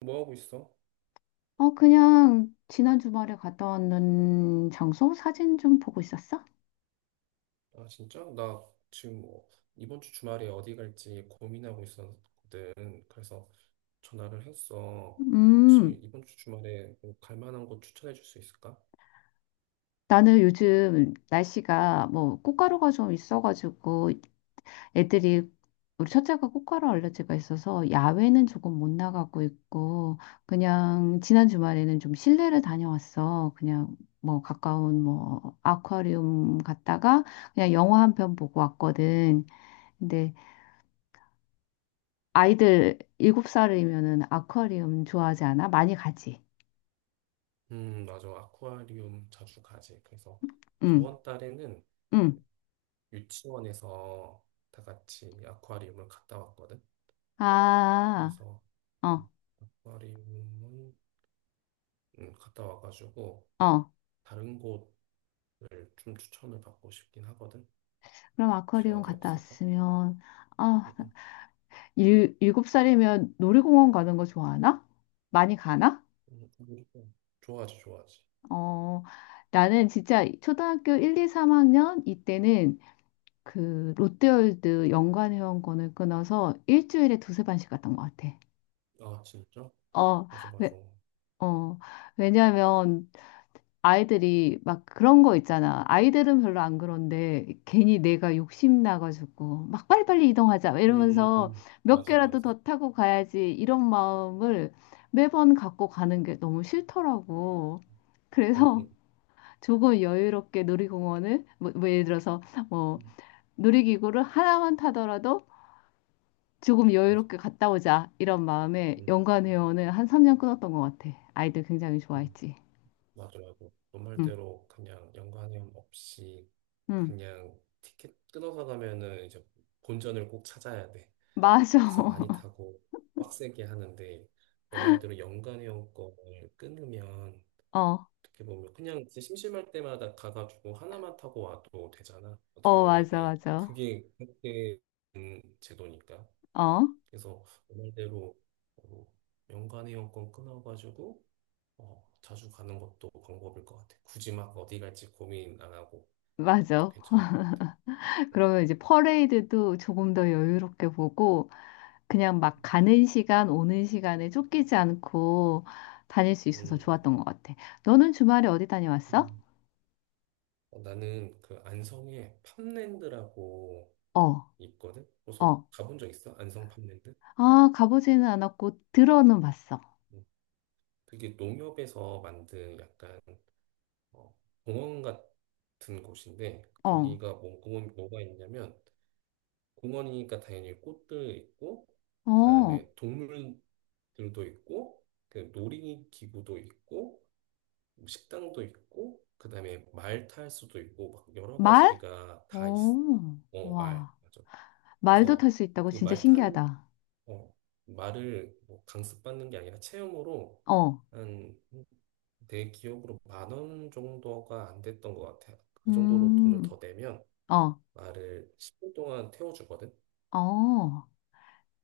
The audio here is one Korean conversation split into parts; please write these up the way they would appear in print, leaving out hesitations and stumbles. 뭐 하고 있어? 어, 그냥 지난 주말에 갔다 왔는 장소 사진 좀 보고 있었어? 아, 진짜? 나 지금 뭐 이번 주 주말에 어디 갈지 고민하고 있었거든. 그래서 전화를 했어. 혹시 음, 이번 주 주말에 뭐갈 만한 곳 추천해 줄 수 있을까? 나는 요즘 날씨가 뭐 꽃가루가 좀 있어가지고 애들이 우리 첫째가 꽃가루 알레르기가 있어서 야외는 조금 못 나가고 있고 그냥 지난 주말에는 좀 실내를 다녀왔어. 그냥 뭐 가까운 뭐 아쿠아리움 갔다가 그냥 영화 한 편 보고 왔거든. 근데 아이들 일곱 살이면은 아쿠아리움 좋아하지 않아? 많이 가지. 맞아. 아쿠아리움 자주 가지. 그래서 응, 저번 달에는 응. 그 유치원에서 다 같이 아쿠아리움을 갔다 왔거든. 아, 그래서 어, 아쿠아리움은 갔다 와가지고 어. 다른 곳을 좀 추천을 받고 싶긴 하거든. 그럼 혹시 아쿠아리움 어디 갔다 없을까? 왔으면, 아, 음, 일곱 살이면 놀이공원 가는 거 좋아하나? 많이 가나? 음, 음, 음. 좋아하지, 좋아하지. 어, 나는 진짜 초등학교 1, 2, 3학년 이때는 그 롯데월드 연간 회원권을 끊어서 일주일에 두세 번씩 갔던 것 같아. 아, 진짜? 어, 맞아, 맞아. 왜, 어, 왜냐면 아이들이 막 그런 거 있잖아. 아이들은 별로 안 그런데 괜히 내가 욕심 나가지고 막 빨리빨리 이동하자 이러면서 몇 맞아, 개라도 맞아. 더 타고 가야지 이런 마음을 매번 갖고 가는 게 너무 싫더라고. 음, 그래서 음, 조금 여유롭게 놀이공원을 뭐 예를 들어서 뭐 음, 놀이기구를 하나만 타더라도 조금 맞아. 여유롭게 갔다 오자 이런 마음에 음, 연간회원을 한 3년 끊었던 것 같아. 아이들 굉장히 음, 좋아했지. 맞아, 맞아. 너 응, 말대로 그냥 연관형 없이 응, 그냥 티켓 끊어서 가면은 이제 본전을 꼭 찾아야 돼. 맞아. 그래서 많이 타고 빡세게 하는데 너 말대로 연관형 거를 끊으면 어. 어떻게 보면 그냥 이제 심심할 때마다 가가지고 하나만 타고 와도 되잖아. 어떻게 어, 맞아, 보면은 맞아. 그게 그렇게 된 제도니까. 어, 그래서 그 말대로 어, 연간의 연권 끊어가지고 자주 가는 것도 방법일 것 같아. 굳이 막 어디 갈지 고민 안 하고 그것도 맞아. 괜찮은 것 같아. 응. 그러면 이제 퍼레이드도 조금 더 여유롭게 보고, 그냥 막 가는 시간, 오는 시간에 쫓기지 않고 다닐 수 있어서 음, 좋았던 것 같아. 너는 주말에 어디 다녀왔어? 음. 나는 그 안성에 팜랜드라고 어, 있거든. 그래서 어. 가본 적 있어? 안성 팜랜드? 아, 가보지는 않았고, 들어는 봤어. 음. 그게 농협에서 만든 약간 어, 공원 같은 곳인데 어, 거기가 뭐, 공원, 뭐가 있냐면 공원이니까 당연히 꽃들 있고 어. 그다음에 동물들도 있고 그 놀이기구도 있고 뭐 식당도 있고 그다음에 말탈 수도 있고 막 여러 말? 가지가 다 있어. 어, 어, 말. 와. 맞아. 말도 그래서 탈 수 있다고 그 진짜 말 타는 신기하다. 어, 말을 뭐 강습받는 게 아니라 체험으로 어, 한 내 기억으로 10,000원 정도가 안 됐던 것 같아요. 그 정도로 돈을 음, 더 내면 어, 말을 10분 동안 태워주거든. 어.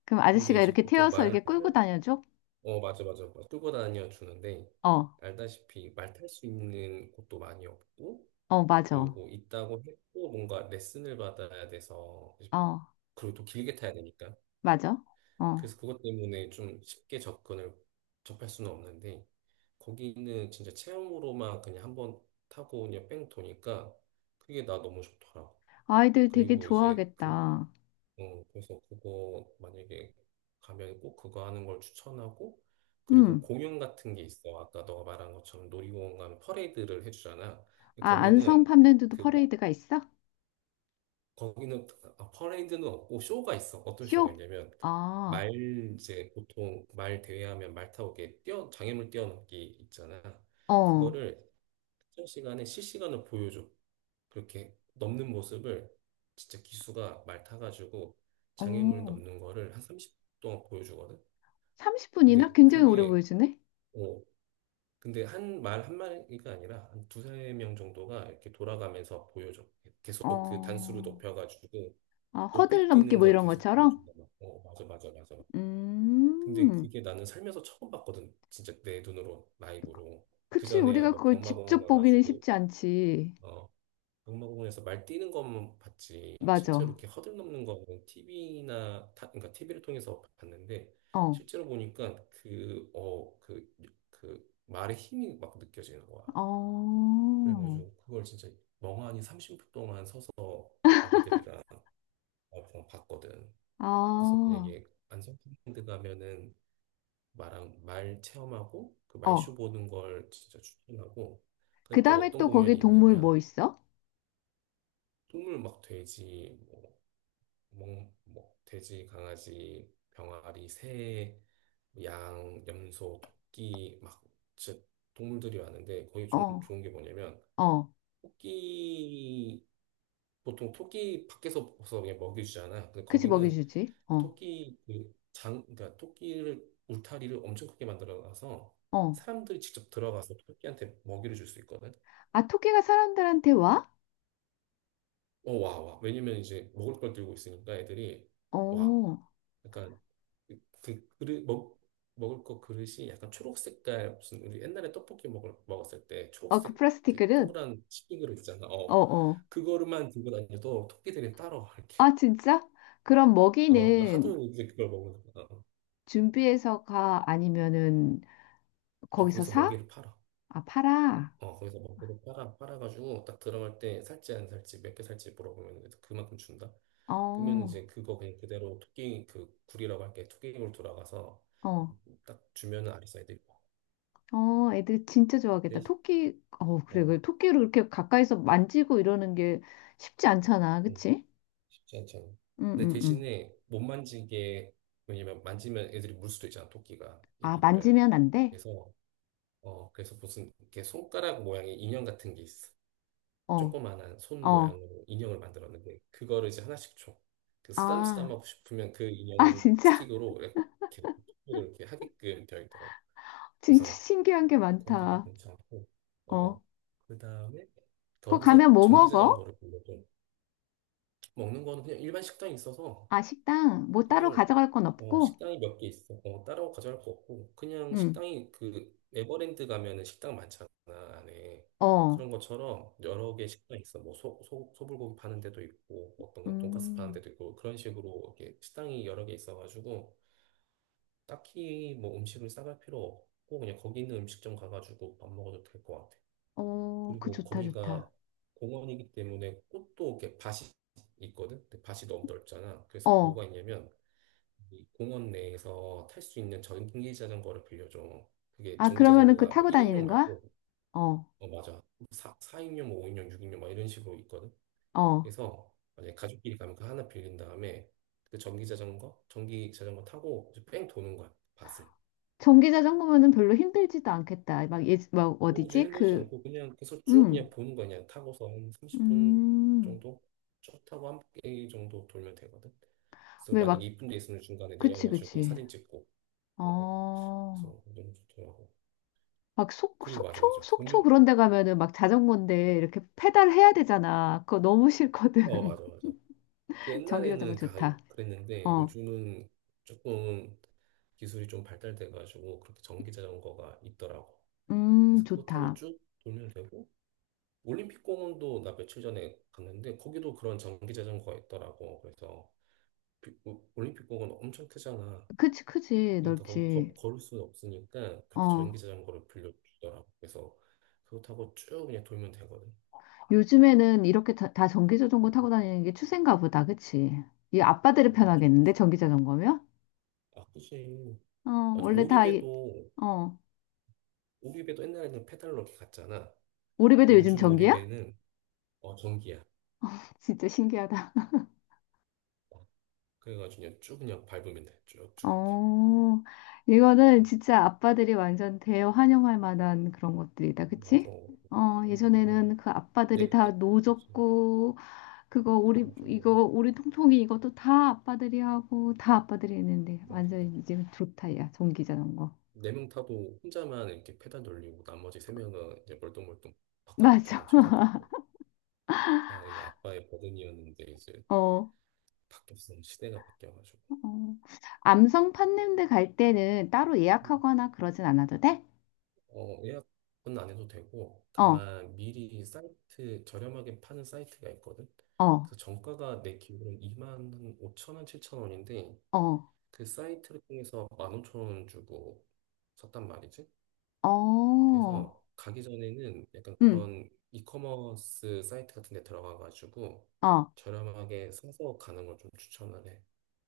그럼 근데 아저씨가 이제 이렇게 보통 태워서 말을 이렇게 끌고 탈, 다녀줘? 어, 맞아, 맞아. 맞아. 끌고 다녀 주는데 어. 알다시피 말 탈 수 있는 곳도 많이 없고 어, 맞아. 그리고 있다고 해도 뭔가 레슨을 받아야 돼서 어, 그리고 또 길게 타야 되니까 맞아. 어. 그래서 그것 때문에 좀 쉽게 접근을 접할 수는 없는데 거기는 진짜 체험으로만 그냥 한번 타고 그냥 뺑 도니까 그게 나 너무 좋더라고. 아이들 되게 그리고 이제 그 좋아하겠다. 그래서 그거 만약에 가면 꼭 그거 하는 걸 추천하고 그리고 음. 공연 같은 게 있어. 아까 너가 말한 것처럼 놀이공원 가면 퍼레이드를 해주잖아. 근데 아, 안성 팜랜드도 그 퍼레이드가 있어? 거기는 아, 퍼레이드는 없고 쇼가 있어. 어떤 쇼가 쇼? 있냐면 아, 말 이제 보통 말 대회하면 말 타고 이렇게 뛰어 장애물 뛰어넘기 있잖아. 어, 그거를 특정 시간에 실시간으로 보여줘. 그렇게 넘는 모습을 진짜 기수가 말 타가지고 장애물 어. 넘는 거를 한 30분 동안 보여주거든. 30분이나? 근데 굉장히 오래 그게 보여주네? 어, 근데 한 말 한마디가 아니라 한 두세 명 정도가 이렇게 돌아가면서 보여줘. 계속 그 단수를 어, 높여가지고 아, 허들 높이 넘기 뛰는 뭐 걸 이런 계속 것처럼? 보여준다. 막. 어, 맞아, 맞아, 맞아. 음. 근데 그게 나는 살면서 처음 봤거든. 진짜 내 눈으로, 라이브로. 그치, 그전에야 우리가 뭐 그걸 병마공원 직접 보기는 가가지고, 쉽지 않지. 어, 병마공원에서 말 뛰는 것만 봤지. 실제로 맞아. 이렇게 허들 넘는 거는 TV나, 그러니까 티비를 통해서 봤는데, 어, 실제로 보니까 그 말의 힘이 막 느껴지는 거야. 어, 그래가지고 그걸 진짜 멍하니 30분 동안 서서 애기들이랑 와이프랑 봤거든. 그래서 아, 만약에 안성랜드 가면은 말랑 말 체험하고 그 어. 말쇼 보는 걸 진짜 추천하고 그 근데 또 다음에 어떤 또 거기 공연이 동물 있냐면 뭐 있어? 동물 막 돼지 뭐, 뭐 돼지 강아지 병아리 새 양, 염소, 토끼 막 진짜 동물들이 왔는데 거기 좀 어, 좋은 게 뭐냐면 어. 토끼 보통 토끼 밖에서 벗어 그냥 먹여주잖아. 근데 그치, 거기는 먹여주지. 어, 토끼 그러니까 토끼를 울타리를 엄청 크게 만들어놔서 어. 사람들이 직접 들어가서 토끼한테 먹이를 줄 수 있거든. 아, 토끼가 사람들한테 와? 어, 와, 와. 왜냐면 이제 먹을 걸 들고 있으니까 애들이 와. 어, 약간 그, 그 그릇 먹 먹을 거 그릇이 약간 초록 색깔 무슨 우리 옛날에 떡볶이 먹을 먹었을 때 어, 그 초록색 플라스틱들그 은 동그란 치킨 그릇 있잖아. 어, 어. 어. 그거만 들고 다녀도 토끼들이 따라와 이렇게. 아, 진짜? 그럼 어, 그 먹이는 하도 이제 그걸 먹는 거야. 어, 준비해서 가? 아니면은 어, 거기서 거기서 사? 먹이를 팔아. 아, 팔아? 어, 거기서 먹이를 팔아, 팔아가지고 딱 들어갈 때 살지 안 살지, 몇 개 살지 물어보면 이제 그만큼 준다. 그러면 어, 이제 그거 그냥 그대로 토끼 그 굴이라고 할게 토끼굴 돌아가서 어, 딱 주면은 아리사이드 입어. 어, 애들 진짜 좋아하겠다. 대신, 토끼, 어, 그래, 어, 그래. 토끼를 그렇게 가까이서 만지고 이러는 게 쉽지 않잖아. 음, 그치? 쉽지 않잖아. 응, 근데 응, 응. 대신에 못 만지게, 왜냐면 만지면 애들이 물 수도 있잖아, 토끼가, 아, 애기들을. 만지면 안 돼? 그래서, 그래서 무슨 이렇게 손가락 모양의 인형 같은 게 있어. 어, 조그만한 손 어. 모양으로 인형을 만들었는데 그거를 이제 하나씩 줘. 그 아, 쓰담쓰담하고 싶으면 그 아, 인형 진짜? 스틱으로 이렇게 토끼를 이렇게 하게끔 되어 있더라고. 진짜 그래서 신기한 게 거기도 많다. 괜찮고 어 어. 그다음에 그거 거기서 가면 뭐 먹어? 전기자전거를 보려고. 먹는 거는 그냥 일반 식당이 있어서 아, 식당. 뭐 따로 그냥 가져갈 건 없고? 식당이 몇 개 있어. 어, 따로 가져갈 거 없고 그냥 응. 식당이 그 에버랜드 가면은 식당 많잖아 안에. 어. 그런 것처럼 여러 개 식당 있어. 뭐 소불고기 파는 데도 있고 어떤 건 돈가스 파는 음. 데도 있고 그런 식으로 이렇게 식당이 여러 개 있어가지고 딱히 뭐 음식을 싸갈 필요 없고 그냥 거기 있는 음식점 가가지고 밥 먹어도 될 것 같아. 어, 그 그리고 좋다, 거기가 좋다. 공원이기 때문에 꽃도 이렇게 밭이 있거든. 근데 밭이 너무 넓잖아. 그래서 어. 뭐가 있냐면 이 공원 내에서 탈 수 있는 전기 자전거를 빌려줘. 그게 아, 전기 그러면은 그 자전거가 뭐 타고 1인용 다니는 거야? 말고, 어. 어, 맞아. 4, 사인용 뭐 5인용, 6인용 막 이런 식으로 있거든. 어. 그래서 만약에 가족끼리 가면 그 하나 빌린 다음에 그 전기 자전거 타고 이제 뺑 도는 거야, 밭을. 전기 자전거면은 별로 힘들지도 않겠다. 막, 예, 막 어우지 어디지? 힘들지 그, 않고 그냥 계속 쭉 음. 그냥 보는 거야. 그냥 타고서 한 30분 음. 정도 쭉 타고 한 바퀴 정도 돌면 되거든. 그래서 왜 만약에 막, 이쁜 데 있으면 중간에 그치, 내려가지고 그치. 사진 찍고, 어, 어. 어. 그래서 너무 좋더라고. 막 속, 그리고 맞아 속초? 맞아 속초 공연 그런 데 가면은 막 자전거인데 이렇게 페달 해야 되잖아. 그거 너무 어 싫거든. 맞아 맞아 그 전기 자전거 옛날에는 다 좋다. 그랬는데 어. 요즘은 조금 기술이 좀 발달돼 가지고 그렇게 전기 자전거가 있더라고. 그래서 그거 타고 좋다. 쭉 돌면 되고 올림픽 공원도 나 며칠 전에 갔는데 거기도 그런 전기 자전거가 있더라고. 그래서 올림픽 공원 엄청 크잖아. 그치, 크지, 그러니까 거기 넓지. 걸을 수는 없으니까 그렇게 어, 전기 자전거를 빌려주더라고. 그래서 그거 타고 쭉 그냥 돌면 되거든. 요즘에는 이렇게 다 전기 음, 자전거 타고 다니는 게 추세인가 보다, 그치? 이 어, 아빠들이 맞아 맞아 편하겠는데, 전기 자전거면? 아 그치 어, 맞아. 원래 다, 이, 오리배도, 어, 오리배도 옛날에는 페달로 이렇게 갔잖아. 우리 배도 근데 요즘 요즘 전기야? 오리배는 전기야. 진짜 신기하다. 어, 그래가지고 그냥 쭉 그냥 밟으면 돼. 쭉쭉 이렇게. 어, 이거는 음, 진짜 아빠들이 완전 대환영할 만한 그런 것들이다, 그치? 맞아. 어, 음, 예전에는 그 네, 아빠들이 다 네. 그렇지. 노졌고, 그거 우리 이거 맞아. 우리 통통이 이것도 다 아빠들이 하고 다 아빠들이 했는데 맞아. 완전 맞아. 이제 좋다 야 전기 자전거 네 명 타도 혼자만 이렇게 페달 돌리고 나머지 세 명은 이제 멀뚱멀뚱 맞아 바깥에만 쳐다보고. 다 이게 아빠의 버든이었는데 이제 어, 어. 바뀌었어. 시대가 바뀌어가지고. 암성 팥냄새 갈 때는 따로 예약하거나 그러진 않아도 돼? 어, 예약은 안 해도 되고, 어 다만 미리 사이트, 저렴하게 파는 사이트가 있거든. 어 그래서 정가가 내 기준으로 2만 오천 원, 7천 원인데, 어 그 사이트를 통해서 1만 오천 원 주고 샀단 말이지. 어 그래서 가기 전에는 약간 음 그런 이커머스 사이트 같은 데 들어가가지고 어 저렴하게 사서 가는 걸 좀 추천을 해.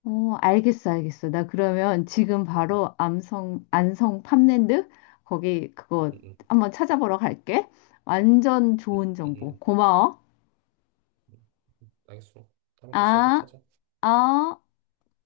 어 알겠어 알겠어 나 그러면 지금 응, 응, 바로 암성 안성 팜랜드 거기 그거 응, 한번 찾아보러 갈게. 완전 좋은 응, 정보 응, 고마워. 응. 알겠어. 다음에 다시 아 연락하자. 어.